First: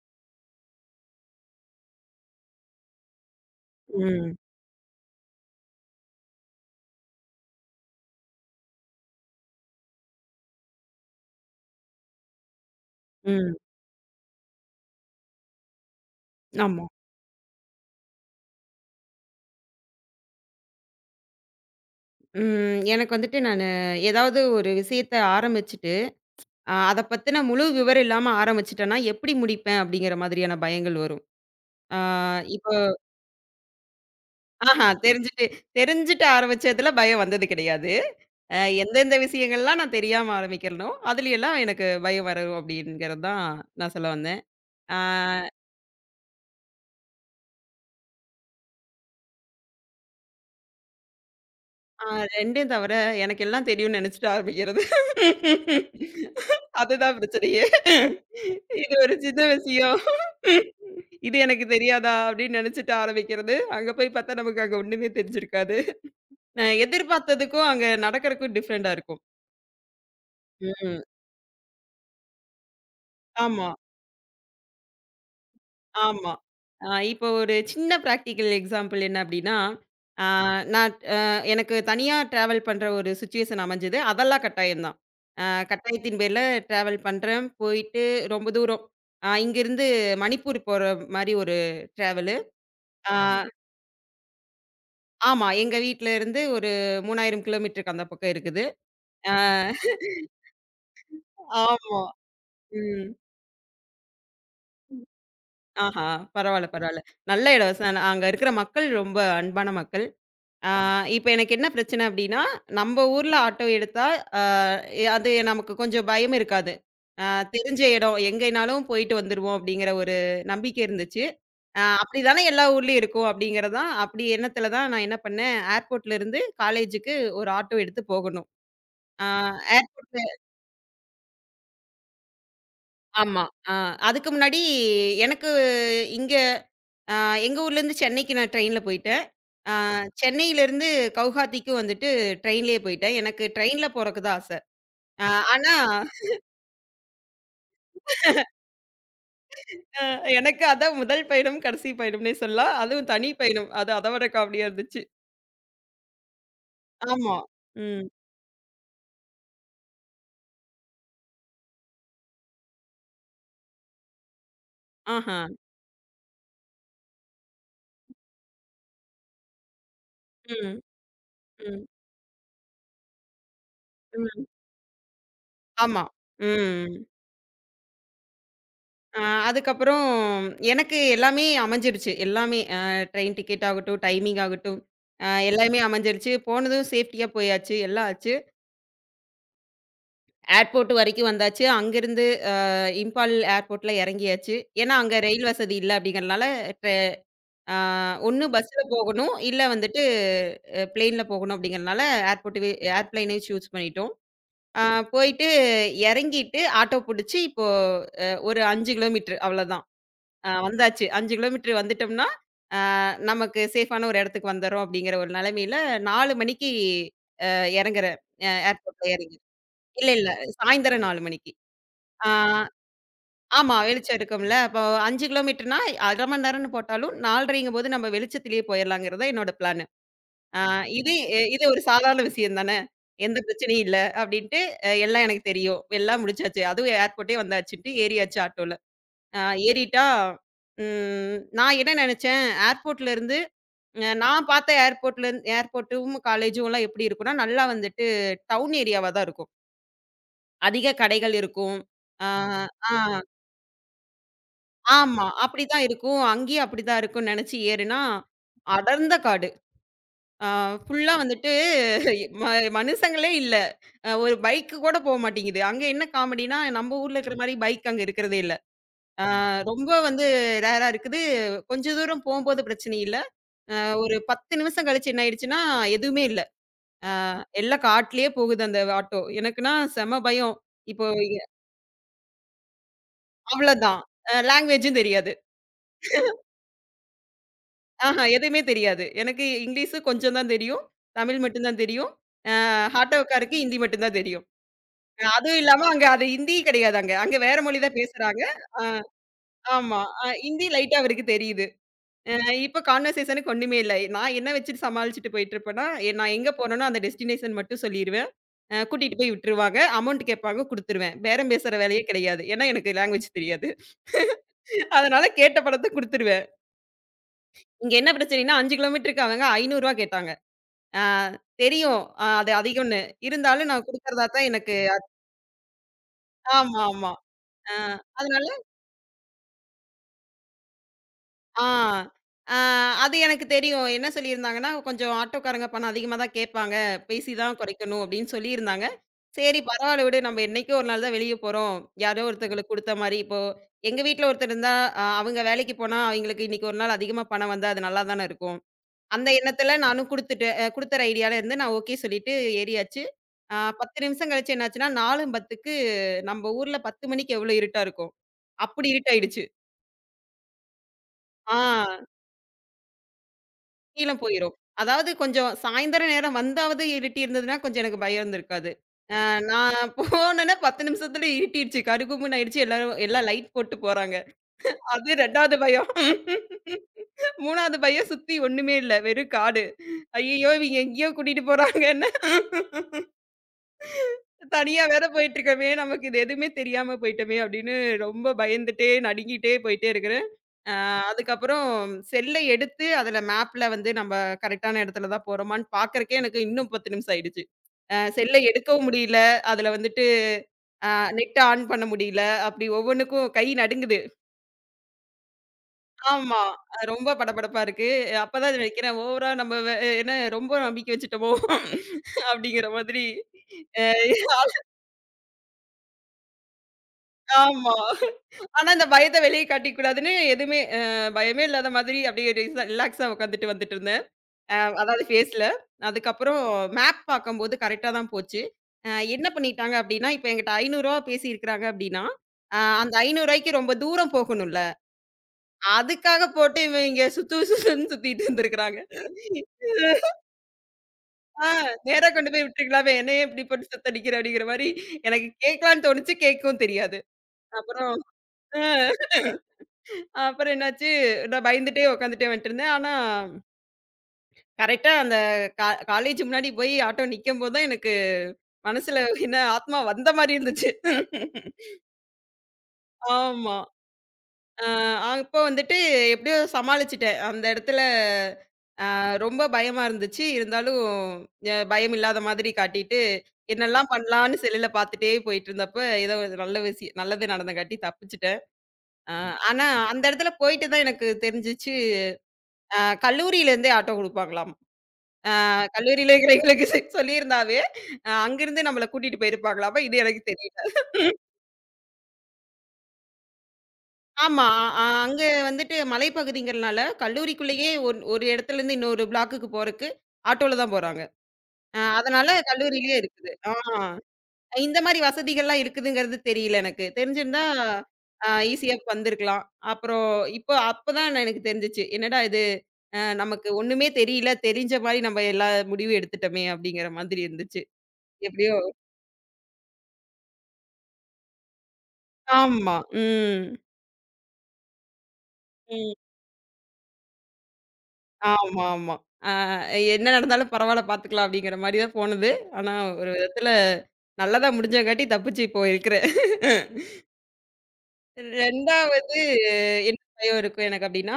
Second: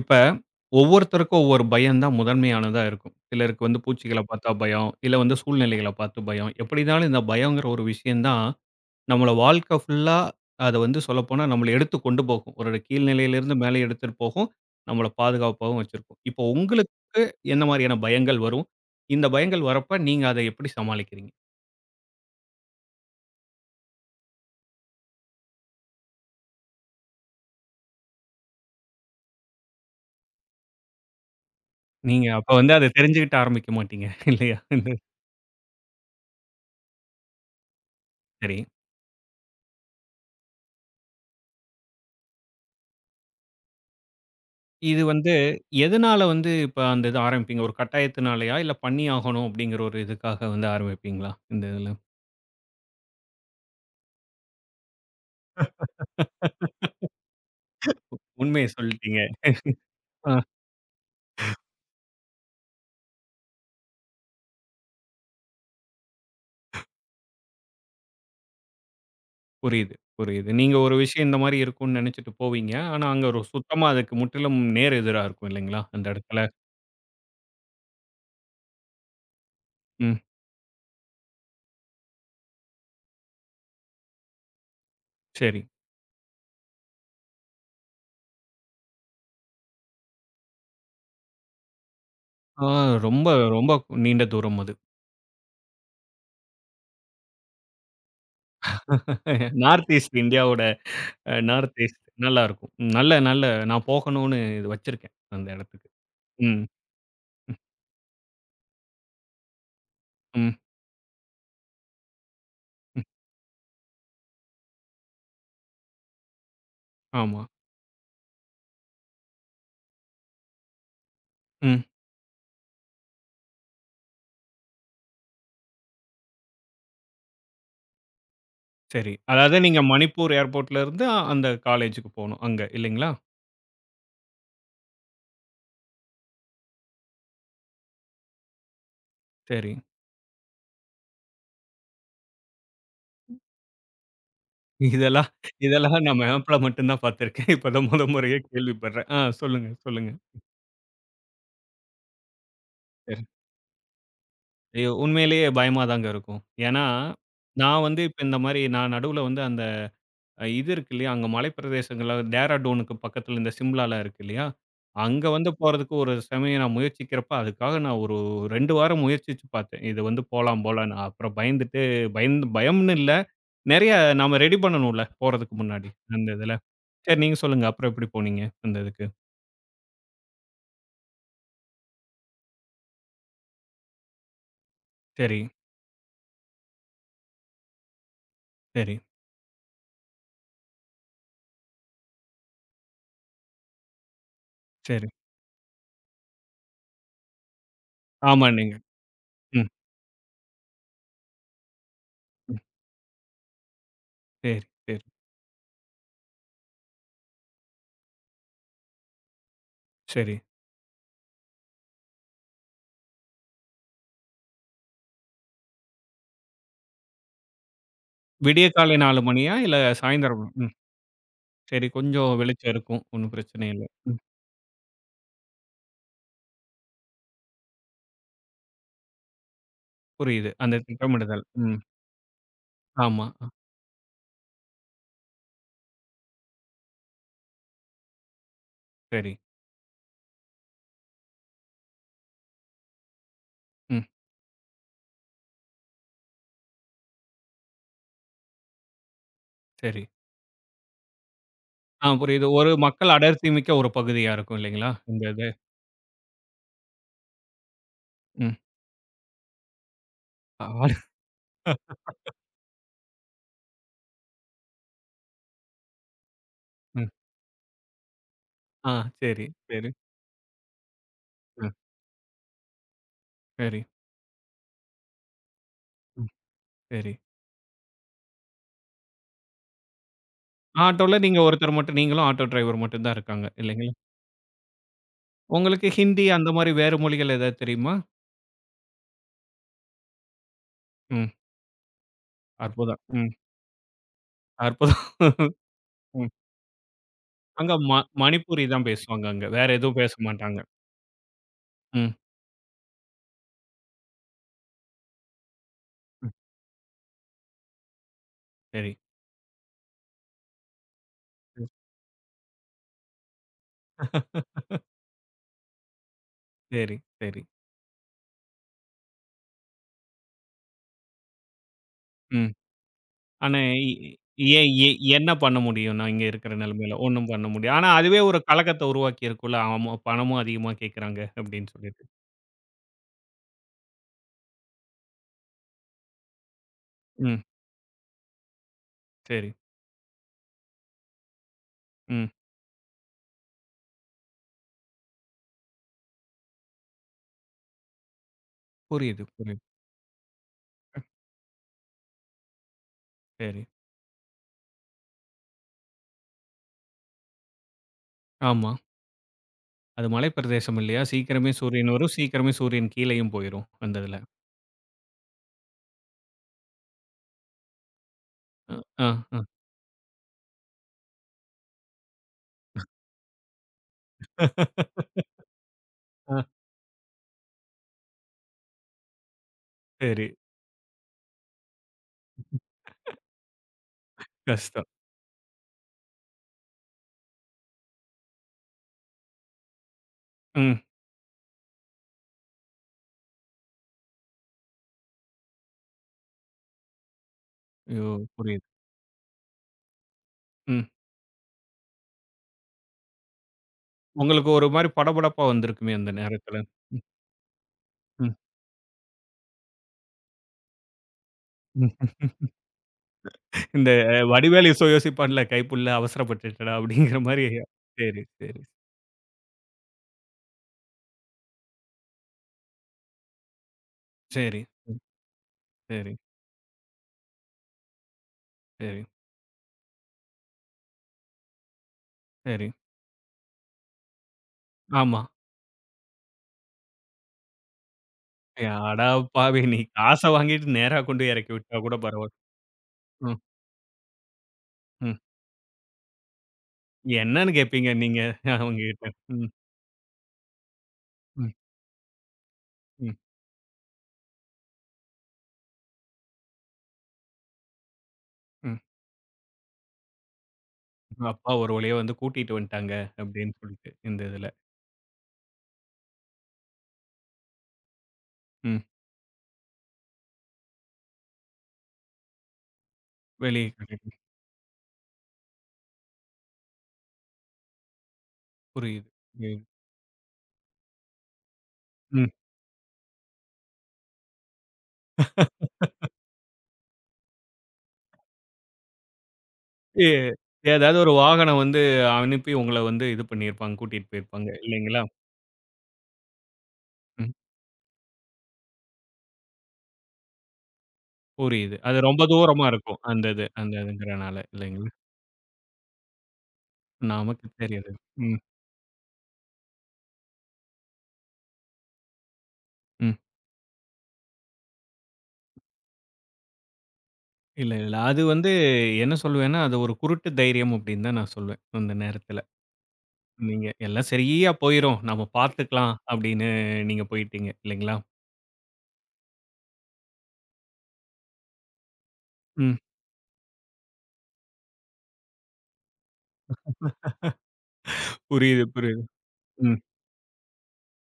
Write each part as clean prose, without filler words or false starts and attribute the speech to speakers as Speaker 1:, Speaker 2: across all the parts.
Speaker 1: இப்ப ஒவ்வொருத்தருக்கும் ஒவ்வொரு பயம் தான் முதன்மையானதா இருக்கும். சிலருக்கு வந்து பூச்சிகள
Speaker 2: ம்,
Speaker 1: பார்த்தா பயம், இல்ல வந்து சூழ்நிலைகள பார்த்து பயம். எப்படினாலும் இந்த பயம்ங்கிற ஒரு விஷயம் தான் நம்மள வாழ்க்கை ஃபுல்லா அத வந்து சொல்லப்போனா நம்மள எடுத்து கொண்டு போகும். ஒரு
Speaker 2: ம்.
Speaker 1: கீழ்நிலையிலிருந்து மேலே எடுத்துட்டு போகும். நம்மள பாதுகாப்பாவும் வச்சிருக்கும். இப்போ
Speaker 2: ஆமா.
Speaker 1: உங்களுக்கு என்ன மாரியான பயங்கள் வரும்? இந்த பயங்கள் வரப்ப நீங்க அத எப்படி சமாளிக்கிறீங்க?
Speaker 2: எனக்கு வந்துட்டு நானு ஏதாவது ஒரு விஷயத்த ஆரம்பிச்சுட்டு, அத பத்தின முழு விவரம் இல்லாம ஆரம்பிச்சுட்டேன்னா, எப்படி முடிப்பேன் அப்படிங்கிற மாதிரியான பயங்கள் வரும். ஆ
Speaker 1: நீங்க அப்ப வந்து
Speaker 2: இப்போ
Speaker 1: அத தெரிஞ்சுகிட்டு ஆரம்பிக்க மாட்டீங்க இல்லையா?
Speaker 2: ஆஹா, தெரிஞ்சுட்டு தெரிஞ்சுட்டு ஆரம்பிச்சதுல பயம் வந்தது கிடையாது.
Speaker 1: சரி.
Speaker 2: எந்தெந்த விஷயங்கள்லாம் நான் தெரியாம ஆரம்பிக்கிறேனோ, அதுலயெல்லாம் எனக்கு பயம் வரும் அப்படிங்கிறது தான் நான் சொல்ல வந்தேன். ஆ.
Speaker 1: இது வந்து எதனால வந்து இப்ப அந்த இது ஆரம்பிப்பீங்க? ஒரு கட்டாயத்தினாலயா? இல்ல பண்ணி ஆகணும் அப்படிங்கிற ஒரு இதுக்காக வந்து ஆரம்பிப்பீங்களா? இந்த இதுல?
Speaker 2: ஆ 2யும் தவிர, எனக்கு எல்லாம் தெரியும்னு நெனச்சுட்டு ஆரம்பிக்கிறது. அதுதான் பிரச்சனையே.
Speaker 1: உண்மைய
Speaker 2: இது ஒரு
Speaker 1: சொல்லிட்டீங்க.
Speaker 2: சின்ன விஷயம்.
Speaker 1: ஆ
Speaker 2: இது எனக்கு தெரியாதா அப்டின்னு நெனச்சுட்டு ஆரம்பிக்கிறது. அங்க போய் பார்த்தா நமக்கு அங்க ஒண்ணுமே தெரிஞ்சிருக்காது. நான் எதிர்பார்த்ததுக்கும், அங்க நடக்கறக்கும் டிஃப்ரெண்ட்டா இருக்கும்.
Speaker 1: புரியுது, புரியுது. நீங்க ஒரு
Speaker 2: ம்.
Speaker 1: விஷயம் இந்த மாரி இருக்கும்னு நெனச்சுட்டு போவீங்க. ஆனா அங்க ஒரு
Speaker 2: ஆமா.
Speaker 1: சுத்தமா அதுக்கு முற்றிலும் நேர் எதிரா இருக்கும் இல்லைங்களா? அந்த
Speaker 2: ஆமா.
Speaker 1: இடத்துல.
Speaker 2: இப்போ ஒரு சின்ன பிராக்டிகல் எக்ஸாம்பிள் என்ன அப்டின்னா,
Speaker 1: ம்.
Speaker 2: அ நான் அ எனக்கு தனியா டிராவல் பண்ற ஒரு சிச்சுவேஷன் அமைஞ்சது. அதெல்லாம் கட்டாயம் தான். அ
Speaker 1: சரி.
Speaker 2: கட்டாயத்தின் பேர்ல டிராவல் பண்றேன். போயிட்டு ரொம்ப தூரம். இங்கேருந்து மணிப்பூர் போற மாரி ஒரு டிராவலு.
Speaker 1: ஆ
Speaker 2: அ ஆ.
Speaker 1: ரொம்ப ரொம்ப நீண்ட தூரம் அது.
Speaker 2: ஆமா. எங்க வீட்ல இருந்து ஒரு 3000 கிலோமீட்டருக்கு அந்த பக்கம் இருக்குது. அ
Speaker 1: நார்த் ஈஸ்ட் இந்தியாவோட நார்த் ஈஸ்ட்
Speaker 2: ஆமா.
Speaker 1: நல்லாருக்கும்.
Speaker 2: ம்.
Speaker 1: நல்ல நல்ல நான் போகணும்னு இது வச்சிருக்கேன் அந்த இடத்துக்கு.
Speaker 2: ஆஹா.
Speaker 1: ம்,
Speaker 2: பரவால்ல, பரவால்ல. நல்ல இடம். அங்க இருக்கிற மக்கள் ரொம்ப அன்பான மக்கள்.
Speaker 1: ம்,
Speaker 2: ஆ, இப்ப எனக்கு என்ன பிரச்சனை அப்டின்னா, நம்ப
Speaker 1: ம்.
Speaker 2: ஊர்ல ஆட்டோ எடுத்தா, ஆ அது நமக்கு கொஞ்சம் பயம் இருக்காது. ஆ
Speaker 1: ஆமா.
Speaker 2: தெரிஞ்ச இடம், எங்கேனாலும் போயிட்டு வந்துருவோம் அப்டிங்கிற ஒரு நம்பிக்கை இருந்துச்சு.
Speaker 1: ம்.
Speaker 2: அப்டிதானே எல்லா ஊர்லயும் இருக்கும் அப்டிங்கிறது தான், எண்ணத்துல தான் நான் என்ன பண்ணேன், ஏர்போர்ட்லருந்து காலேஜுக்கு ஒரு ஆட்டோ எடுத்து போகணும்.
Speaker 1: சரி.
Speaker 2: ஆ
Speaker 1: அதாவது நீங்க
Speaker 2: ஏர்போர்ட்ல
Speaker 1: மணிப்பூர் ஏர்போர்ட்லருந்து அந்த காலேஜுக்கு போணும் அங்க இல்லைங்களா?
Speaker 2: ஆமா. ஆ அதுக்கு முன்னாடி எனக்கு இங்க ஆ எங்க ஊர்லருந்து சென்னைக்கு நான் ட்ரெயின்ல போயிட்டேன்.
Speaker 1: சரி.
Speaker 2: ஆ சென்னையிலருந்து கவுஹாத்திக்கு வந்துட்டு ட்ரெயின்லயே போயிட்டேன். எனக்கு ட்ரெயின்ல போறக்கு தான் ஆச. ஆ,
Speaker 1: இதெல்லாம்
Speaker 2: ஆனா
Speaker 1: இதெல்லாம் நான் மேப்ல மட்டும் தான் பார்த்துருக்கேன். இப்ப தான் முதல் முறையா கேள்விப்படுறேன். ஆ சொல்லுங்க,
Speaker 2: அ
Speaker 1: சொல்லுங்க.
Speaker 2: எனக்கு அதான் முதல் பயணம், கடைசி பயணம்னே சொல்லலாம். அதுவும்
Speaker 1: சரி.
Speaker 2: தனி பயணம். அது அத விட காமெடியா
Speaker 1: ஐயோ!
Speaker 2: இருந்துச்சு.
Speaker 1: உண்மையிலேயே பயமா தாங்க இருக்கும். ஏன்னா,
Speaker 2: ஆமா.
Speaker 1: நான் வந்து
Speaker 2: ம்.
Speaker 1: இப்ப இந்த மாரி நான் நடுவுல வந்து அந்த இது இருக்கு இல்லையா, அங்க மலைப்பிரதேசங்கள்ல டேராடூனுக்கு பக்கத்துல இந்த சிம்லாலாம் இருக்கு இல்லையா? அங்க
Speaker 2: ஆஹா.
Speaker 1: வந்து போறதுக்கு ஒரு சமயம் நான் முயற்சிக்கிறப்ப, அதுக்காக நான் ஒரு 2 வாரம் முயற்சிச்சு பார்த்தேன். இது வந்து போலாம்
Speaker 2: ம்.
Speaker 1: போலான்னு. அப்புறம் பயந்துட்டு
Speaker 2: ம்.
Speaker 1: பயந்து பயம்னு இல்ல. நெறைய நாம
Speaker 2: ம்.
Speaker 1: ரெடி பண்ணணும்ல போறதுக்கு முன்னாடி,
Speaker 2: ஆமா.
Speaker 1: அந்த இதுல.
Speaker 2: ம்.
Speaker 1: சரி நீங்க சொல்லுங்க. அப்புறம் எப்படி போனீங்க அந்த இதுக்கு?
Speaker 2: அ அதுக்கப்புறம் எனக்கு எல்லாமே அமைஞ்சிருச்சு. எல்லாமே அ ட்ரெயின் டிக்கெட் ஆகட்டும், டைமிங் ஆகட்டும்,
Speaker 1: சரி,
Speaker 2: எல்லாமே அமைஞ்சிருச்சு. போனதும் சேஃப்டியா போயாச்சு. எல்லாம் ஆச்சு.
Speaker 1: சரி,
Speaker 2: ஏர்போர்ட் வரைக்கும் வந்தாச்சு. அங்கருந்து அ இம்பால் ஏர்போர்ட்ல இறங்கியாச்சு. ஏன்னா,
Speaker 1: சரி.
Speaker 2: அங்க ரயில் வசதி இல்ல அப்படிங்கிறனால ஆ ஒண்ணு
Speaker 1: ஆமான்னீங்க.
Speaker 2: பஸ்ல போகணும். இல்ல
Speaker 1: ம்,
Speaker 2: வந்துட்டு பிளேன்ல போகணும் அப்படிங்கிறனால
Speaker 1: ம்.
Speaker 2: ஏர்போர்ட்டவே ஏர்பிளேனே சூஸ் பண்ணிட்டோம்.
Speaker 1: சரி,
Speaker 2: ஆ
Speaker 1: சரி,
Speaker 2: போயிட்டு இறங்கிட்டு ஆட்டோ புடிச்சு இப்போ ஒரு 5 கிலோமீட்டர் அவ்வளோதான்.
Speaker 1: சரி.
Speaker 2: வந்தாச்சு. 5 கிலோமீட்டர் வந்துட்டோம்னா, நமக்கு சேஃபான ஒரு இடத்துக்கு வந்துர்றோம் அப்படிங்கிற ஒரு நிலைமையில 4 மணிக்கு இறங்குறேன். அ
Speaker 1: விடியற்காலை
Speaker 2: ஏர்போர்ட்ல
Speaker 1: 4
Speaker 2: இறங்கி
Speaker 1: மணியா? இல்ல
Speaker 2: இல்ல, இல்ல.
Speaker 1: சாயந்தரம் ம்.
Speaker 2: சாயந்தரம் 4 மணிக்கு.
Speaker 1: சரி
Speaker 2: ஆ
Speaker 1: கொஞ்சம் வெளிச்சம் இருக்கும். ஒண்ணும் பிரச்சனை
Speaker 2: ஆமா.
Speaker 1: இல்ல.
Speaker 2: வெளிச்சம் இருக்கும்ல. அப்போ 5 கிலோமீட்டர்னா 1/2 மணி நேரம்னு போட்டாலும் 4:30ங்கும்போது நம்ம வெளிச்சத்திலேயே போயிரலாங்கிறது தான் என்னோட பிளான்.
Speaker 1: புரியுது.
Speaker 2: ஆ
Speaker 1: அந்த
Speaker 2: இது எ
Speaker 1: திட்டமிடுதல்.
Speaker 2: இது
Speaker 1: ம்.
Speaker 2: ஒரு சாதாரண விஷயம் தானே.
Speaker 1: ஆமா.
Speaker 2: எந்த பிரச்சனையும் இல்ல அப்டின்ட்டு எல்லாம் எனக்கு தெரியும். எல்லாம் முடிச்சாச்சு. அதுவும் ஏர்போர்ட்டே வந்தாச்சுன்ட்டு ஏறியாச்சு ஆட்டோல.
Speaker 1: சரி.
Speaker 2: ஆ ஏறிட்டா ம் நான் என்ன நெனச்சேன், ஏர்போர்ட்லருந்து
Speaker 1: ம்.
Speaker 2: அ நான் பார்த்த ஏர்போர்ட்லருந்து ஏர்போர்ட்டும், காலேஜும்லாம் எப்டி இருக்கும்னா, நல்லா வந்துட்டு டவுன் ஏரியாவா தான் இருக்கும்.
Speaker 1: சரி.
Speaker 2: அதிக கடைகள் இருக்கும்.
Speaker 1: ஆ
Speaker 2: ஆ,
Speaker 1: புரியுது. ஒரு
Speaker 2: ஆ,
Speaker 1: மக்கள் அடர்த்தி மிக்க ஒரு பகுதியா இருக்கும் இல்லைங்களா? இந்த
Speaker 2: ஆமா.
Speaker 1: இது.
Speaker 2: அப்டிதான் இருக்கும். அங்கேயும் அப்டிதான் இருக்கும்னு நெனச்சு ஏறுனா,
Speaker 1: ம்.
Speaker 2: அடர்ந்த காடு. ஆ
Speaker 1: ஆடு
Speaker 2: ஃபுல்லா வந்துட்டு ம மனுஷங்களே இல்ல. ஒரு பைக்கு கூட போ மாட்டேங்குது. அங்க என்ன காமெடின்னா, நம்ம
Speaker 1: ம்.
Speaker 2: ஊர்ல இருக்கிற மாரி பைக் அங்க இருக்கிறதே இல்ல.
Speaker 1: ஆ
Speaker 2: ஆ
Speaker 1: சரி,
Speaker 2: ரொம்ப
Speaker 1: சரி.
Speaker 2: வந்து ரேரா இருக்குது.
Speaker 1: ம்.
Speaker 2: கொஞ்ச தூரம் போம்போது பிரச்சனை இல்ல. அ
Speaker 1: சரி.
Speaker 2: ஒரு 10 நிமிஷம் கழிச்சு என்ன ஆயிடுச்சுன்னா, எதுவுமே
Speaker 1: ம்.
Speaker 2: இல்ல. ஆ
Speaker 1: சரி.
Speaker 2: எல்லாம் காட்டுலயே போகுது அந்த ஆட்டோ. எனக்குன்னா செம பயம். இப்போ
Speaker 1: ஆட்டோல நீங்க ஒருத்தர் மட்டும் நீங்களும் ஆட்டோ டிரைவர் மட்டும் தான் இருக்காங்க இல்லைங்களா?
Speaker 2: அவ்வளதான். லாங்குவேஜும் தெரியாது.
Speaker 1: உங்களுக்கு ஹிந்தி அந்த மாரி வேற மொழிகள் ஏதாவது தெரியுமா?
Speaker 2: ஆஹா, எதுவுமே தெரியாது. எனக்கு இங்கிலீஷு கொஞ்சம் தான் தெரியும்.
Speaker 1: ம்.
Speaker 2: தமிழ் மட்டும் தான் தெரியும். ஆ
Speaker 1: அற்புதம். ம்.
Speaker 2: ஆட்டோக்காருக்கு ஹிந்தி மட்டும் தான் தெரியும்.
Speaker 1: அற்புதம்.
Speaker 2: அதுவும் இல்லாம அங்க அது
Speaker 1: ம்.
Speaker 2: ஹிந்தி கிடையாது அங்க. அங்க வேற
Speaker 1: அங்க
Speaker 2: மொழி
Speaker 1: ம
Speaker 2: தான் பேசுறாங்க.
Speaker 1: மணிப்பூரி
Speaker 2: அ
Speaker 1: தான் பேசுவாங்க அங்க. வேற எதுவும்
Speaker 2: ஆமா.
Speaker 1: பேச மாட்டாங்க.
Speaker 2: ஹிந்தி லைட்டா அவருக்கு தெரியுது.
Speaker 1: ம்.
Speaker 2: இப்ப கான்வர்சேஷனுக்கு ஒண்ணுமே இல்ல. நான் என்ன வச்சுட்டு சமாளிச்சுட்டு போயிட்டுருப்பேன்னா,
Speaker 1: ம்.
Speaker 2: நான் எங்க போறேனோ அந்த டெஸ்டினேஷன் மட்டும் சொல்லிருவேன்.
Speaker 1: சரி.
Speaker 2: கூட்டிட்டு போய் விட்டுருவாங்க. அமவுண்ட் கேட்பாங்க குடுத்துருவேன். பேரம் பேசுற வேலையே கிடையாது. ஏன்னா எனக்கு லாங்குவேஜ் தெரியாது. அதனால கேட்ட பணத்த குடுத்துருவேன்.
Speaker 1: சரி, சரி.
Speaker 2: இங்க என்ன பிரச்சனைன்னா 5 கிலோமீட்டருக்கு அவங்க ரூ. 500 கேட்டாங்க. அ தெரியும்.
Speaker 1: ம்.
Speaker 2: அது அதிகம்னு.
Speaker 1: ஆனா,
Speaker 2: இருந்தாலும் நான் குடுக்கறதா தான்
Speaker 1: இ ஏன்
Speaker 2: எனக்கு
Speaker 1: எ என்ன பண்ண முடியும்? நான் இங்க இருக்கிற
Speaker 2: ஆமா,
Speaker 1: நிலைமையில
Speaker 2: ஆமா.
Speaker 1: ஒண்ணும் பண்ண
Speaker 2: அ
Speaker 1: முடியாது. ஆனா, அதுவே ஒரு
Speaker 2: அதனால
Speaker 1: கலக்கத்த உருவாக்கியிருக்கும்ல. ஆமா, பணமும் அதிகமா கேட்கறாங்க
Speaker 2: ஆ.
Speaker 1: அப்படின்னு சொல்லிட்டு.
Speaker 2: ஆ அது எனக்கு தெரியும். என்ன சொல்லியிருந்தாங்கன்னா, "கொஞ்சம் ஆட்டோக்காரங்க பணம் அதிகமா தான் கேட்பாங்க. பேசி
Speaker 1: ம்.
Speaker 2: தான் குறைக்கணும்." அப்படின்னு சொல்லியிருந்தாங்க.
Speaker 1: சரி.
Speaker 2: சரி, பரவால்ல, விடு. நம்ம என்னைக்கோ ஒரு நாள் தான் வெளிய போறோம். யாரோ
Speaker 1: ம்.
Speaker 2: ஒருத்தங்களுக்கு குடுத்த மாரி, இப்போ எங்க வீட்ல ஒருத்தர் இருந்தா, அவங்க வேலைக்கு போனா, அவங்களுக்கு இன்னைக்கு ஒரு நாள் அதிகமா பணம் வந்தா அது நல்லா தானே இருக்கும்.
Speaker 1: புரியுது,
Speaker 2: அந்த
Speaker 1: புரியுது.
Speaker 2: எண்ணத்துல நானும் குடுத்துட்டு, குடுக்குற ஐடியால இருந்து நான் ஓகே சொல்லிட்டு ஏறியாச்சு. ஆ
Speaker 1: சரி.
Speaker 2: 10 நிமிஷம் கழிச்சு என்னாச்சுன்னா, 4:10க்கு நம்ம ஊர்ல 10 மணிக்கு எவ்வளோ இருட்டா இருக்கும்.
Speaker 1: ஆமா.
Speaker 2: அப்படி இருட்டாயிடுச்சு.
Speaker 1: அது மலைப்பிரதேசம் இல்லையா? சீக்கிரமே
Speaker 2: ஆ.
Speaker 1: சூரியன் வரும். சீக்கிரமே சூரியன் கீழயும் போயிரும் அந்த இதுல.
Speaker 2: நீளம் போயிரும். அதாவது கொஞ்சம் சாயந்தர நேரம் வந்தாவது இருட்டி இருந்ததுன்னா, கொஞ்சம் எனக்கு பயம் இருந்திருக்காது.
Speaker 1: அ, அ,
Speaker 2: அ
Speaker 1: அ.
Speaker 2: நான் போனேன்னா 10 நிமிஷத்துல இருட்டிடுச்சு. கருகும்முன்னு ஆயிடுச்சு. எல்லாரும் எல்லாம் லைட் போட்டு போறாங்க. அது 2வது பயம்.
Speaker 1: ஆ,
Speaker 2: 3வது பயம் சுத்தி ஒண்ணுமே இல்ல. வெறும் காடு.
Speaker 1: சரி.
Speaker 2: ஐயய்யோ! இவங்க எங்கேயோ கூட்டிட்டு போறாங்கன்னு, தனியா
Speaker 1: கஷ்டம்.
Speaker 2: வேற போயிட்டுருக்கோமே! நமக்கு இது எதுவுமே தெரியாம போயிட்டோமே! அப்படின்னு ரொம்ப பயந்துட்டே, நடுங்கிட்டே போயிட்டே இருக்கிற அ
Speaker 1: ம்.
Speaker 2: அதுக்கப்புறம் செல்ல எடுத்து அதில மேப்ல வந்து நம்ம கரெக்ட்டான இடத்துல தான் போறோமான்னு பார்க்கறக்கே எனக்கு இன்னும் 10 நிமிஷம் ஆயிடுச்சு.
Speaker 1: ஐயோ!
Speaker 2: செல்ல
Speaker 1: புரியுது.
Speaker 2: எடுக்கவும் முடியல. அதில வந்துட்டு
Speaker 1: ம்.
Speaker 2: அ நெட் ஆன் பண்ண முடியல. அப்படி ஒவ்வொன்னுக்கும் கை நடுங்குது.
Speaker 1: உங்களுக்கு ஒரு மாரி படபடப்பா வந்திருக்குமே அந்த
Speaker 2: ஆமா.
Speaker 1: நேரத்துல. ம்,
Speaker 2: ரொம்ப படபடப்பா இருக்கு. அப்பதான் இது நினைக்கிறேன், ஓவரா நம்ம வே என்ன ரொம்ப நம்பிக்கை வச்சுட்டோமோ,
Speaker 1: ம்.
Speaker 2: அப்படிங்கிற மாதிரி. அ
Speaker 1: இந்த "வடிவேலு இசை யோசிப்பான்ல, கைப்புள்ள அவசரப்பட்டுட்டடா" அப்படிங்கிற மாரி.
Speaker 2: ஆமா.
Speaker 1: சரி, சரி,
Speaker 2: ஆனா இந்த பயத்த வெளிய காட்டிக்க கூடாதுன்னு, எதுவுமே பயமே இல்லாத மாதிரி அப்படியே ரிலாக்ஸா உட்காந்துட்டு வந்துட்டு இருந்தேன். அ
Speaker 1: சரி,
Speaker 2: அதாவது ஃபேஸ்ல.
Speaker 1: சரி,
Speaker 2: அதுக்கப்புறம் மேப் பார்க்கும்போது கரெக்ட்டா தான் போச்சு.
Speaker 1: சரி,
Speaker 2: என்ன பண்ணிட்டாங்க அப்டின்னா, இப்ப என்கிட்ட ரூ. 500 பேசியிருக்கிறாங்க அப்டின்னா,
Speaker 1: சரி.
Speaker 2: அந்த ரூ. 500க்கு ரொம்ப தூரம் போகணும்ல.
Speaker 1: ஆமா.
Speaker 2: அதுக்காக போட்டு இவய்ங்க சுத்து சுத்துன்னு சுத்திட்டு இருந்திருக்கிறாங்க.
Speaker 1: அட பாவி! நீ காச வாங்கிட்டு நேரா கொண்டு
Speaker 2: ஆ
Speaker 1: இறக்கி விட்டா கூட
Speaker 2: நேரா கொண்டு
Speaker 1: பரவால்ல.
Speaker 2: போய் விட்டுருக்கலாமே. என்ன, ஏன்
Speaker 1: ம்,
Speaker 2: இப்டி போட்டு சுத்தடிக்கிற அப்டிங்கிற மாரி
Speaker 1: ம்.
Speaker 2: எனக்கு கேட்கலான்னு தோணுச்சு. கேட்கவும் தெரியாது.
Speaker 1: என்னன்னு
Speaker 2: அப்புறம்
Speaker 1: கேட்பீங்க நீங்க
Speaker 2: அ
Speaker 1: அவங்ககிட்ட? ம்,
Speaker 2: அப்புறம் என்னாச்சு, நான்
Speaker 1: ம்,
Speaker 2: பயந்துட்டே உட்காந்துட்டே வந்துட்டுருந்தேன். ஆனா
Speaker 1: ம்,
Speaker 2: கரெக்ட்டா அந்த கா காலேஜ் முன்னாடி போய் ஆட்டோ நிக்கும்போது தான் எனக்கு
Speaker 1: ம்.
Speaker 2: மனசுல என்ன ஆத்மா வந்த மாரி இருந்துச்சு.
Speaker 1: அப்பா ஒரு வழியா வந்து கூட்டிட்டு வந்துட்டாங்க அப்படின்னு
Speaker 2: ஆமா.
Speaker 1: சொல்லிட்டு இந்த இதுல.
Speaker 2: அ அப்போ வந்துட்டு எப்படியோ சமாளிச்சுட்டேன். அந்த இடத்துல
Speaker 1: ம்.
Speaker 2: ரொம்ப பயமா இருந்துச்சு. இருந்தாலும் பயம் இல்லாத மாதிரி காட்டிட்டு,
Speaker 1: வெளிய
Speaker 2: என்னெல்லாம்
Speaker 1: புரியுது.
Speaker 2: பண்ணலான்னு செல்லுல பார்த்துட்டே போயிட்டுருந்தப்ப, ஏதோ ஒரு நல்ல விஷயம், நல்லது நடந்தங்காட்டி தப்பிச்சுட்டேன்.
Speaker 1: புரியுது.
Speaker 2: அ ஆனா அந்த இடத்துல போயிட்டு தான் எனக்கு தெரிஞ்சுச்சு,
Speaker 1: ம்.
Speaker 2: அ கல்லூரியிலேருந்தே ஆட்டோ குடுப்பாங்களாம். கல்லூரியில இருக்கிற எங்களுக்கு சொல்லியிருந்தாவே, அங்கிருந்து நம்மள கூட்டிட்டு போயிருப்பாங்களாமா. இது
Speaker 1: எ
Speaker 2: எனக்கு தெரியல.
Speaker 1: ஏதாவது ஒரு வாகனம் வந்து அனுப்பி உங்கள வந்து இது பண்ணியிருப்பாங்க, கூட்டிட்டு
Speaker 2: ஆமா.
Speaker 1: போயிருப்பாங்க
Speaker 2: அ அ-
Speaker 1: இல்லைங்களா?
Speaker 2: அங்க வந்துட்டு மலைப்பகுதிங்கிறனால, கல்லூரிக்குள்ளேயே ஒரு இடத்துலருந்து இன்னொரு ப்ளாக்குக்கு போறக்கு, ஆட்டோல தான் போறாங்க.
Speaker 1: புரியுது. அது ரொம்ப
Speaker 2: அதனால
Speaker 1: தூரமா
Speaker 2: கல்லூரியிலேயே
Speaker 1: இருக்கும். அந்த
Speaker 2: இருக்குது.
Speaker 1: இது, அந்த இதுங்கிறனால
Speaker 2: இந்த
Speaker 1: இல்லைங்களா?
Speaker 2: மாரி வசதிகள்லாம் இருக்குதுங்கிறது தெரியல எனக்கு. தெரிஞ்சிருந்தா
Speaker 1: நமக்கு தெரியுது. ம்,
Speaker 2: ஈஸியா வந்திருக்கலாம். அப்புறம் இப்போ அப்பதான் எனக்கு தெரிஞ்சுச்சு. என்னடா இது!
Speaker 1: ம்.
Speaker 2: நமக்கு ஒண்ணுமே தெரியல, தெரிஞ்ச மாரி நம்ம எல்லா முடிவும் எடுத்துட்டோமே! அப்படிங்கிற மாதிரி இருந்துச்சு.
Speaker 1: இல்ல, இல்ல. அது வந்து
Speaker 2: எப்படியோ
Speaker 1: என்ன சொல்லுவேன்னா, அது ஒரு குருட்டு தைரியம் அப்படின்னு தான் நான் சொல்வேன். அந்த நேரத்தில.
Speaker 2: ஆமா. ம்.
Speaker 1: நீங்க எல்லாம் சரியா போயிரும். நம்ம பார்த்துக்கலாம்
Speaker 2: ம்.
Speaker 1: அப்படின்னு நீங்க போயிட்டீங்க இல்லைங்களா?
Speaker 2: ஆமா, ஆமா. ஆ என்ன நடந்தாலும் பரவால்ல, பார்த்துக்கலாம் அப்படிங்கிற மாரி தான் போனது. ஆனா
Speaker 1: ம்.
Speaker 2: ஒரு விதத்துல நல்லதா முடிஞ்சங்காட்டி தப்பிச்சு இப்போ இருக்கிறேன்.
Speaker 1: புரியுது, புரியுது.
Speaker 2: 2வது
Speaker 1: ம்.
Speaker 2: என்ன பயம் இருக்கும் எனக்கு அப்படின்னா,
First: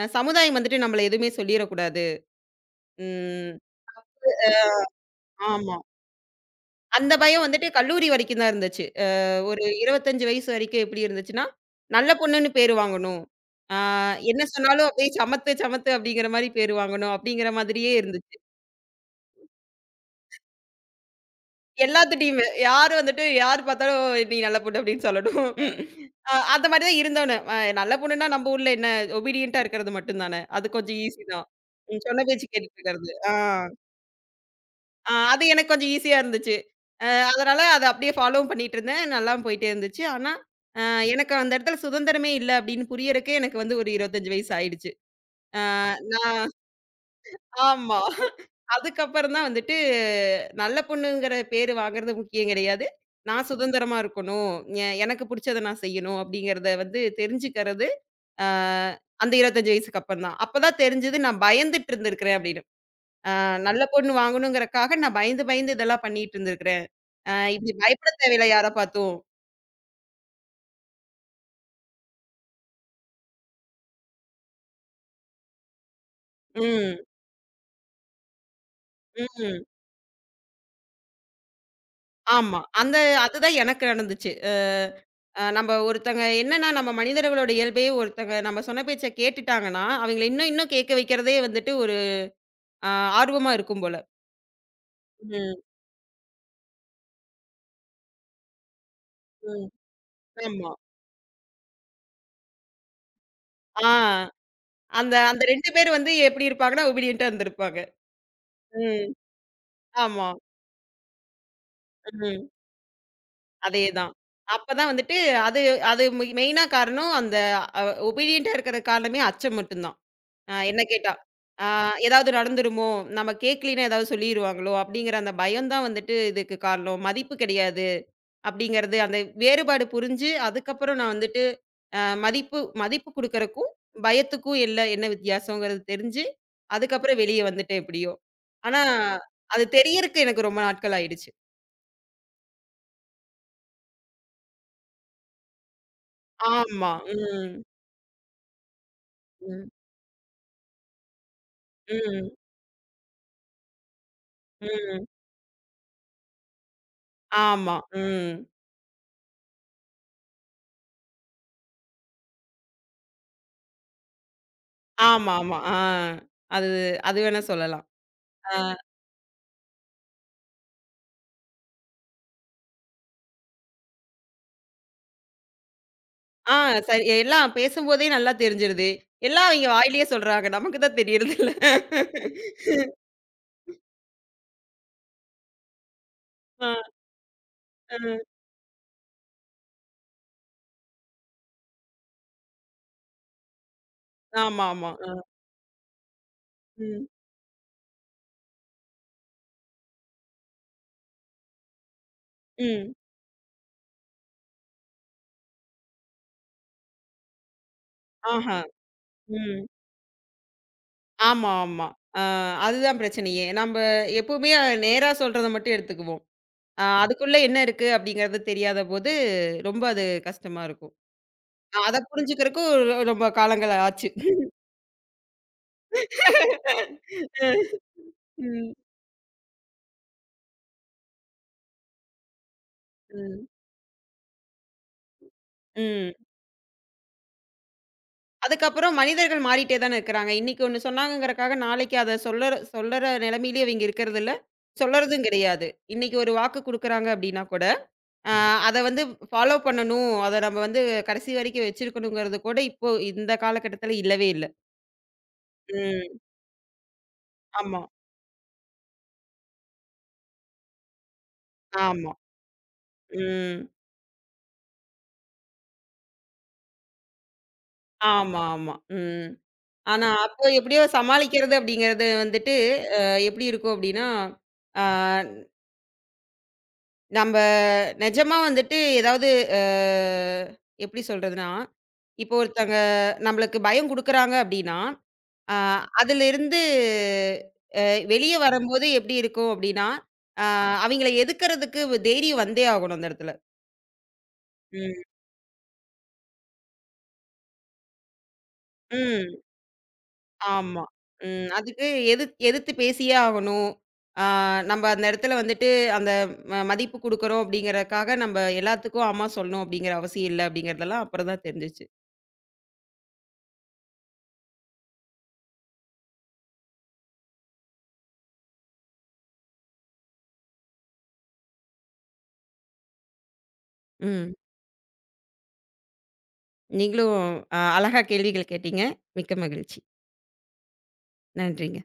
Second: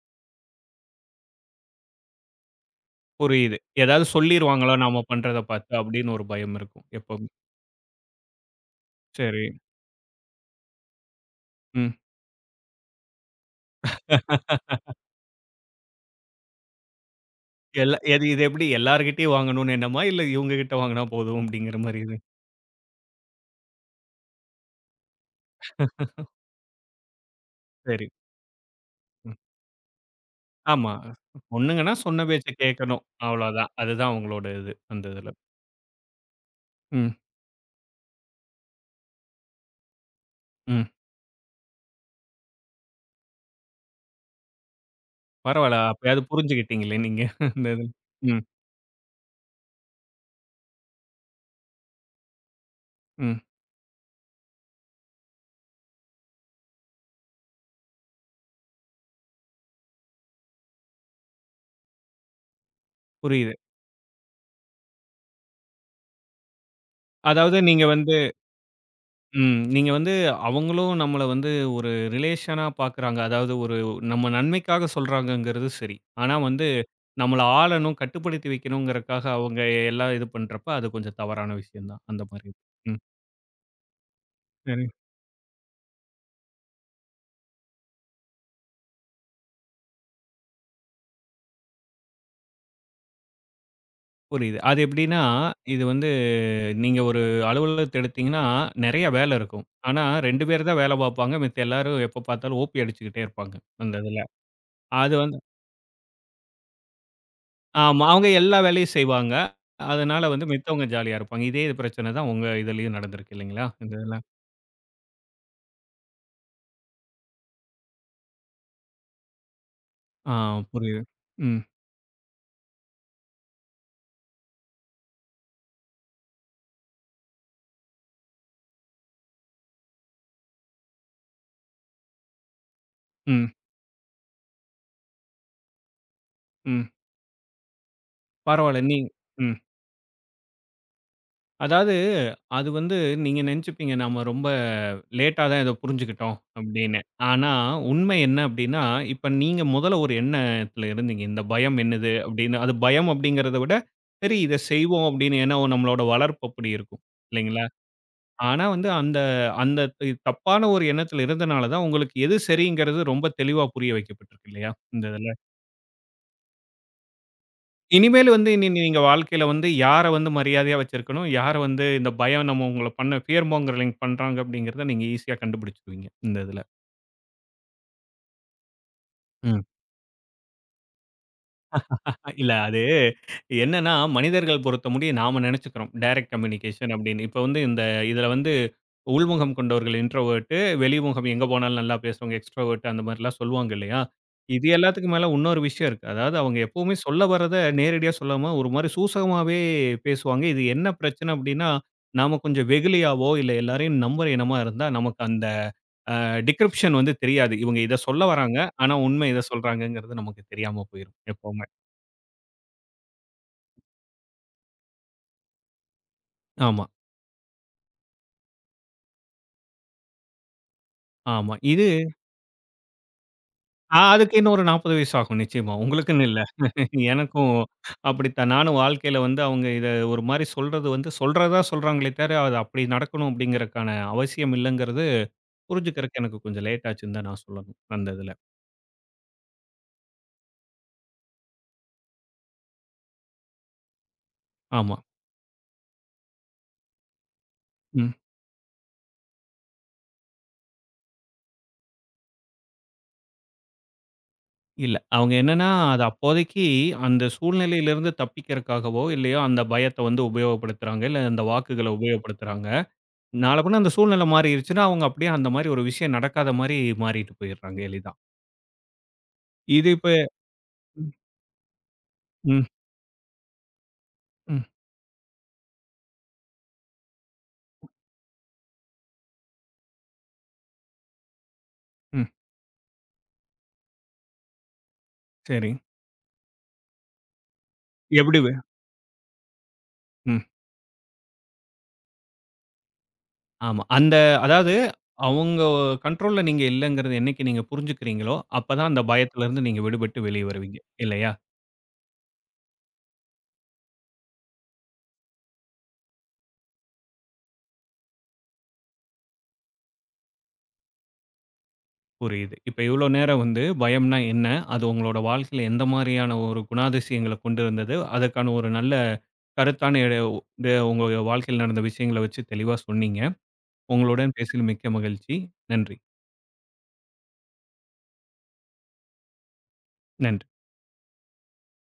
Speaker 2: சமுதாயம் வந்துட்டு நம்மள எதுவுமே சொல்லிறக்கூடாது.
Speaker 1: புரியுது.
Speaker 2: ம்.
Speaker 1: ஏதாவது சொல்லிருவாங்களோ நாம பண்றத பார்த்து
Speaker 2: ஆமா.
Speaker 1: அப்படின்னு ஒரு பயம் இருக்கும்
Speaker 2: அந்த
Speaker 1: எப்பவுமே.
Speaker 2: பயம் வந்துட்டு கல்லூரி வரைக்கும் தான் இருந்துச்சு.
Speaker 1: சரி.
Speaker 2: ஒரு 25 வயசு வரைக்கும் எப்படி இருந்துச்சுன்னா,
Speaker 1: ம்.
Speaker 2: நல்ல பொண்ணுன்னு பேரு வாங்கணும். ஆ என்ன சொன்னாலும் அப்படியே சமத்து, சமத்து அப்படிங்கிற மாரி பேரு வாங்கணும். அப்படிங்கிற மாதிரியே
Speaker 1: எல்லா எது
Speaker 2: இருந்துச்சு.
Speaker 1: இது எப்படி எல்லார்கிட்டயும் வாங்கணும்னு எண்ணமா? இல்ல இவங்க கிட்ட வாங்குனா போதும் அப்படிங்கிற மாரி இது?
Speaker 2: எல்லாத்துட்டயுமே. யாரு வந்துட்டு யாரு பார்த்தாலும் "நீ நல்ல பொண்ணு" அப்படின்னு சொல்லணும். அந்த மாரி தான் இருந்தோனு. நல்ல
Speaker 1: சரி.
Speaker 2: பொண்ணுன்னா நம்ம ஊர்ல என்ன, ஒபீடியன்ட்டா இருக்கிறது மட்டும் தானே. அது
Speaker 1: ஆமா.
Speaker 2: கொஞ்சம் ஈஸி தான்.
Speaker 1: பொண்ணுங்கன்னா
Speaker 2: ம்,
Speaker 1: சொன்ன
Speaker 2: சொன்ன பேச்சு
Speaker 1: பேச்ச
Speaker 2: கேட்டுட்டு
Speaker 1: கேட்கணும்.
Speaker 2: இருக்கிறது. ஆ,
Speaker 1: அவ்வளோதான். அதுதான் அவங்களோட இது அந்த
Speaker 2: ஆ
Speaker 1: இதுல.
Speaker 2: அது எனக்கு கொஞ்சம் ஈஸியா இருந்துச்சு.
Speaker 1: ம்,
Speaker 2: அதனால அத அப்படியே ஃபாலோவும் பண்ணிட்டு இருந்தேன். நல்லா போயிட்டே இருந்துச்சு. ஆனா, அ
Speaker 1: ம்.
Speaker 2: எனக்கு அந்த இடத்துல சுதந்திரமே இல்ல அப்படின்னு புரியறக்கே எனக்கு வந்து ஒரு 25 வயசு ஆயிடுச்சு. அ
Speaker 1: பரவால்ல. அப்பயாவது
Speaker 2: நான்
Speaker 1: புரிஞ்சுகிட்டீங்களே நீங்க. இந்த இதுல.
Speaker 2: ஆமா.
Speaker 1: ம்,
Speaker 2: அதுக்கப்புறம் தான் வந்துட்டு, நல்ல பொண்ணுங்கிற பேரு வாங்குறது முக்கியம் கிடையாது.
Speaker 1: ம்.
Speaker 2: நான் சுதந்திரமா இருக்கணும். எனக்கு புடிச்சத நான் செய்யணும் அப்படிங்கிறத வந்து தெரிஞ்சுக்கிறது, அ அந்த 25 வயசுக்கு அப்புறம் தான். அப்ப தான் தெரிஞ்சது நான் பயந்துட்டு இருந்திருக்கிறேன் அப்படின்னு. அ
Speaker 1: புரியுது.
Speaker 2: நல்ல பொண்ணு வாங்கணுங்கிறக்காக நான் பயந்து, பயந்து இதெல்லாம் பண்ணிட்டு இருந்திருக்கிறேன்.
Speaker 1: அதாவது
Speaker 2: இப்படி
Speaker 1: நீங்க
Speaker 2: பயப்பட
Speaker 1: வந்து
Speaker 2: தேவையில்ல யார பார்த்தும்.
Speaker 1: ம். நீங்க வந்து அவங்களும் நம்மள வந்து ஒரு ரிலேஷனா பார்க்குறாங்க. அதாவது ஒரு நம்ம நன்மைக்காக சொல்றாங்கங்கிறது சரி. ஆனா வந்து
Speaker 2: ம்,
Speaker 1: நம்மள ஆளணும், கட்டுப்படுத்தி வைக்கணுங்கிறதுக்காக
Speaker 2: ம்.
Speaker 1: அவங்க எல்லாம் இது பண்றப்ப, அது கொஞ்சம் தவறான விஷயம் தான். அந்த மாரி.
Speaker 2: ஆமா.
Speaker 1: ம்.
Speaker 2: அதுதான் எனக்கு நடந்துச்சு.
Speaker 1: சரி.
Speaker 2: நம்ப ஒருத்தங்க என்னன்னா, நம்ம மனிதர்களோட இயல்பே, ஒருத்தங்க நம்ம சொன்ன பேச்ச கேட்டுட்டாங்கன்னா, அவங்கள இன்னும் இன்னும் கேட்க வைக்கிறதே வந்துட்டு ஒரு அ ஆர்வமா இருக்கும் போல.
Speaker 1: புரியுது. அது எப்படின்னா,
Speaker 2: ம்,
Speaker 1: இது வந்து நீங்க ஒரு அலுவலகத்த எடுத்தீங்கன்னா, நெறைய வேலை இருக்கும்.
Speaker 2: ம்.
Speaker 1: ஆனா 2 பேர்
Speaker 2: ஆமா.
Speaker 1: தான் வேலை பார்ப்பாங்க. மித்த எல்லாரும் எப்ப பார்த்தாலும் ஓபி அடிச்சுக்கிட்டே இருப்பாங்க,
Speaker 2: ஆ
Speaker 1: அந்த இதுல. அது
Speaker 2: அந்த
Speaker 1: வந்து
Speaker 2: அந்த 2 பேர் வந்து எப்படி இருப்பாங்கன்னா, ஒபீடியன்ட்டா இருந்திருப்பாங்க.
Speaker 1: ஆமா. அவங்க எல்லா வேலையும்
Speaker 2: ம்.
Speaker 1: செய்வாங்க.
Speaker 2: ஆமா.
Speaker 1: அதனால வந்து மித்தவங்க ஜாலியா இருப்பாங்க. இதே இது பிரச்சனை தான் உங்க
Speaker 2: ம்.
Speaker 1: இதுலயும் நடந்திருக்கு இல்லைங்களா? இந்த
Speaker 2: அதேதான்.
Speaker 1: இதுல.
Speaker 2: அப்பதான் வந்துட்டு அது அது மெயினா காரணம் அந்த அ ஒபீடியன்ட்டா இருக்கிற காரணமே அச்சம் மட்டும் தான்.
Speaker 1: ஆ
Speaker 2: என்ன
Speaker 1: புரியுது.
Speaker 2: கேட்டா,
Speaker 1: ம்,
Speaker 2: ஆ ஏதாவது நடந்துருமோ? நம்ம கேட்கலின்னா ஏதாவது சொல்லிருவாங்களோ? அப்படிங்கிற அந்த பயம் தான் வந்துட்டு இதுக்கு காரணம். மதிப்பு கிடையாது. அப்படிங்கிறது அந்த வேறுபாடு புரிஞ்சு, அதுக்கப்புறம் நான் வந்துட்டு அ மதிப்பு மதிப்பு
Speaker 1: ம்,
Speaker 2: குடுக்கறக்கும், பயத்துக்கும் இல்ல என்ன வித்தியாசங்கிறது தெரிஞ்சு,
Speaker 1: ம்.
Speaker 2: அதுக்கப்புறம் வெளிய வந்துட்டேன் எப்படியோ. ஆனா,
Speaker 1: பரவால்ல. நீ ம்.
Speaker 2: அது தெரியறக்கு எனக்கு ரொம்ப நாட்கள் ஆயிடுச்சு.
Speaker 1: அதாவது அது வந்து நீங்க நெனச்சுப்பீங்க, நம்ம ரொம்ப லேட்டா தான் இத புரிஞ்சுக்கிட்டோம்
Speaker 2: ஆமா.
Speaker 1: அப்படின்னு. ஆனா,
Speaker 2: ம்.
Speaker 1: உண்மை என்ன அப்படின்னா, இப்ப நீங்க
Speaker 2: ம்.
Speaker 1: முதல்ல ஒரு எண்ணத்துல இருந்தீங்க. இந்த பயம் என்னது
Speaker 2: ம்.
Speaker 1: அப்படின்னு. அது பயம் அப்படிங்கிறத விட, சரி இத செய்வோம்
Speaker 2: ம்.
Speaker 1: அப்படின்னு. ஏன்னா நம்மளோட வளர்ப்பு அப்படி இருக்கும். இல்லைங்களா?
Speaker 2: ஆமா. ம்.
Speaker 1: ஆனா வந்து அந்த அந்த தி தப்பான ஒரு எண்ணத்துல இருந்தனால தான், உங்களுக்கு எது சரிங்கிறது ரொம்ப தெளிவா புரிய வைக்கப்பட்டிருக்கு இல்லையா? இந்த இதுல.
Speaker 2: ஆமாமா. அது, அது வேணா சொல்லலாம்.
Speaker 1: இனிமேல் வந்து
Speaker 2: ஆ.
Speaker 1: இனி நீங்க வாழ்க்கையில வந்து யார வந்து மரியாதையா வச்சிருக்கணும், யார வந்து இந்த பயம் நம்ம உங்கள பண்ண ஃபியர் மாங்கரிங் பண்றாங்க அப்படிங்கிறத நீங்க ஈஸியா கண்டுபிடிச்சுருவீங்க இந்த
Speaker 2: ஆ
Speaker 1: இதுல.
Speaker 2: சரி, எல்லாம் பேசும்போதே நல்லா தெரிஞ்சுருது. எல்லாம்
Speaker 1: ம்.
Speaker 2: அவிங்க வாயிலேயே சொல்றாங்க. நமக்கு தான் தெரியறதில்ல.
Speaker 1: இல்ல அது என்னன்னா, மனிதர்கள் பொறுத்தமுடிய நாம நெனச்சுக்கிறோம். டைரக்ட்
Speaker 2: ஆ,
Speaker 1: கம்யூனிகேஷன் அப்படின்னு. இப்ப வந்து இந்த இதுல
Speaker 2: ஆ.
Speaker 1: வந்து உள்முகம் கொண்டவர்கள் இன்ட்ரோவெர்ட்டு, வெளிமுகம் எங்க போனாலும் நல்லா பேசுறவங்க எக்ஸ்ட்ரோவெர்ட் அந்த மாரிலாம் சொல்லுவாங்க இல்லையா?
Speaker 2: ஆமா,
Speaker 1: இது
Speaker 2: ஆமா. ஆ.
Speaker 1: எல்லாத்துக்கும் மேல இன்னொரு விஷயம் இருக்கு. அதாவது அவங்க எப்பவுமே
Speaker 2: ம்,
Speaker 1: சொல்ல வர்றத நேரடியா சொல்லாம ஒரு மாரி சூசகமாவே பேசுவாங்க. இது என்ன பிரச்சனை அப்டின்னா, நாம கொஞ்சம்
Speaker 2: ம்.
Speaker 1: வெகுளியாவோ, இல்ல எல்லாரையும் நம்புற இனமா இருந்தா நமக்கு அந்த டிக்ரிப்ஷன் வந்து தெரியாது. இவங்க இத சொல்ல வராங்க.
Speaker 2: ஆஹா.
Speaker 1: ஆனா உண்மை இத
Speaker 2: ம்.
Speaker 1: சொல்றாங்கங்கிறது நமக்கு தெரியாம போயிரும்
Speaker 2: ஆமா,
Speaker 1: எப்பவுமே.
Speaker 2: ஆமா. ஆ அதுதான் பிரச்சனையே. நம்ப எப்பவுமே நேரா சொல்றத மட்டும் எடுத்துக்குவோம்.
Speaker 1: ஆமா,
Speaker 2: அதுக்குள்ள என்ன இருக்கு அப்டிங்கிறது தெரியாத போது, ரொம்ப அது கஷ்டமா இருக்கும்.
Speaker 1: ஆமா. இது
Speaker 2: அத புரிஞ்சுக்கிறக்கும் ரொம்ப காலங்கள் ஆச்சு.
Speaker 1: அதுக்கு இன்னும் ஒரு 40 வயசு ஆகும் நிச்சயமா. உங்களுக்குன்னு இல்ல. எனக்கும்
Speaker 2: ம்,
Speaker 1: அப்படித்தான்.
Speaker 2: ம்,
Speaker 1: நானும் வாழ்க்கையில வந்து அவங்க இத ஒரு மாரி சொல்றது வந்து சொல்றதா சொல்றாங்களே தவிர, அது அப்படி நடக்கணும்
Speaker 2: ம்.
Speaker 1: அப்படிங்கிறதுக்கான அவசியம் இல்லங்கிறது
Speaker 2: ம்.
Speaker 1: புரிஞ்சுக்கிறதுக்கு எனக்கு கொஞ்சம் லேட் ஆச்சுன்னு தான் நான் சொல்லணும். அந்த இதுல.
Speaker 2: அதுக்கப்புறம் மனிதர்கள் மாறிட்டே தானே இருக்கிறாங்க. இன்னைக்கு ஒண்ணு சொன்னாங்கங்கறக்காக, நாளைக்கு அத சொல்லற சொல்லற நிலைமையிலயே இவங்க இருக்கிறதில்ல.
Speaker 1: ஆமா.
Speaker 2: சொல்லறதும் கிடையாது. இன்னைக்கு ஒரு வாக்கு குடுக்குறாங்க அப்டின்னா கூட,
Speaker 1: ம்.
Speaker 2: அ ம். அத வந்து ஃபாலோ பண்ணணும். அத நம்ம வந்து கடைசி வரைக்கும் வச்சிருக்கணுங்கிறது கூட, இப்போ இந்த காலகட்டத்துல இல்லவே இல்ல.
Speaker 1: இல்ல. அவங்க என்னன்னா, அது
Speaker 2: ம்.
Speaker 1: அப்போதைக்கு அந்த
Speaker 2: ஆமா,
Speaker 1: சூழ்நிலையிலிருந்து தப்பிக்கிறதுக்காகவோ, இல்லையோ அந்த பயத்த வந்து உபயோகப்படுத்துறாங்க. இல்ல அந்த வாக்குகள
Speaker 2: ஆமா.
Speaker 1: உபயோகப்படுத்துறாங்க.
Speaker 2: ம்.
Speaker 1: நாளப்பின்ன அந்த சூழ்நிலை மாறிருச்சுன்னா, அவங்க அப்படியே அந்த மாரி ஒரு விஷயம் நடக்காத மாரி மாறிட்டு போயிடுறாங்க எளிதா.
Speaker 2: ஆமா, ஆமா. ம்.
Speaker 1: இது
Speaker 2: ஆனா,
Speaker 1: இப்ப
Speaker 2: அப்போ எப்படியோ சமாளிக்கிறது அப்படிங்கிறது
Speaker 1: ம்,
Speaker 2: வந்துட்டு,
Speaker 1: ம்,
Speaker 2: அ எப்படி இருக்கும் அப்படின்னா, ஆ நம்ப நெஜமா வந்துட்டு ஏதாவது அ எப்படி சொல்றதுன்னா,
Speaker 1: ம்.
Speaker 2: இப்போ ஒருத்தங்க நம்மளுக்கு பயம் குடுக்குறாங்க அப்படின்னா, அ
Speaker 1: சரி.
Speaker 2: அதிலிருந்து அ வெளிய
Speaker 1: எப்படி வே
Speaker 2: வரும்போது எப்படி இருக்கும் அப்படின்னா, அ அவிங்கள எதுக்குறதுக்கு தைரியம் வந்தே ஆகணும் அந்த இடத்துல.
Speaker 1: ஆமா. அந்த அதாவது
Speaker 2: ம்,
Speaker 1: அவங்க கண்ட்ரோல்ல நீங்க இல்லங்கிறது என்னைக்கு நீங்க புரிஞ்சுக்கிறீங்களோ, அப்பதான் அந்த
Speaker 2: ம்.
Speaker 1: பயத்திலருந்து நீங்க விடுபட்டு வெளிய வருவீங்க.
Speaker 2: ஆமா.
Speaker 1: இல்லையா?
Speaker 2: ம். அதுக்கு எதிர்த்து பேசியே ஆகணும். அ நம்ப அந்த இடத்துல வந்துட்டு அந்த மதிப்பு குடுக்குறோம் அப்படிங்கிறதுக்காக நம்ப எல்லாத்துக்கும் ஆமா சொல்லணும் அப்படிங்கிற அவசியம் இல்ல அப்படிங்கிறதெல்லாம் அப்புறம் தான் தெரிஞ்சுச்சு.
Speaker 1: புரியுது. இப்ப இவ்ளோ நேரம் வந்து பயம்னா என்ன? அது உங்களோட வாழ்க்கையில எந்த மாரியான ஒரு குணாதிசயங்கள கொண்டு வந்தது? அதற்கான ஒரு நல்ல கருத்தான இது உங்க வாழ்க்கையில நடந்த விஷயங்கள வச்சு தெளிவா சொன்னீங்க.
Speaker 2: ம்.
Speaker 1: உங்களுடன் பேசியதில் மிக்க மகிழ்ச்சி. நன்றி.
Speaker 2: நீங்களும் அழகா கேள்விகள் கேட்டீங்க. மிக்க மகிழ்ச்சி.
Speaker 1: நன்றி.
Speaker 2: நன்றிங்க.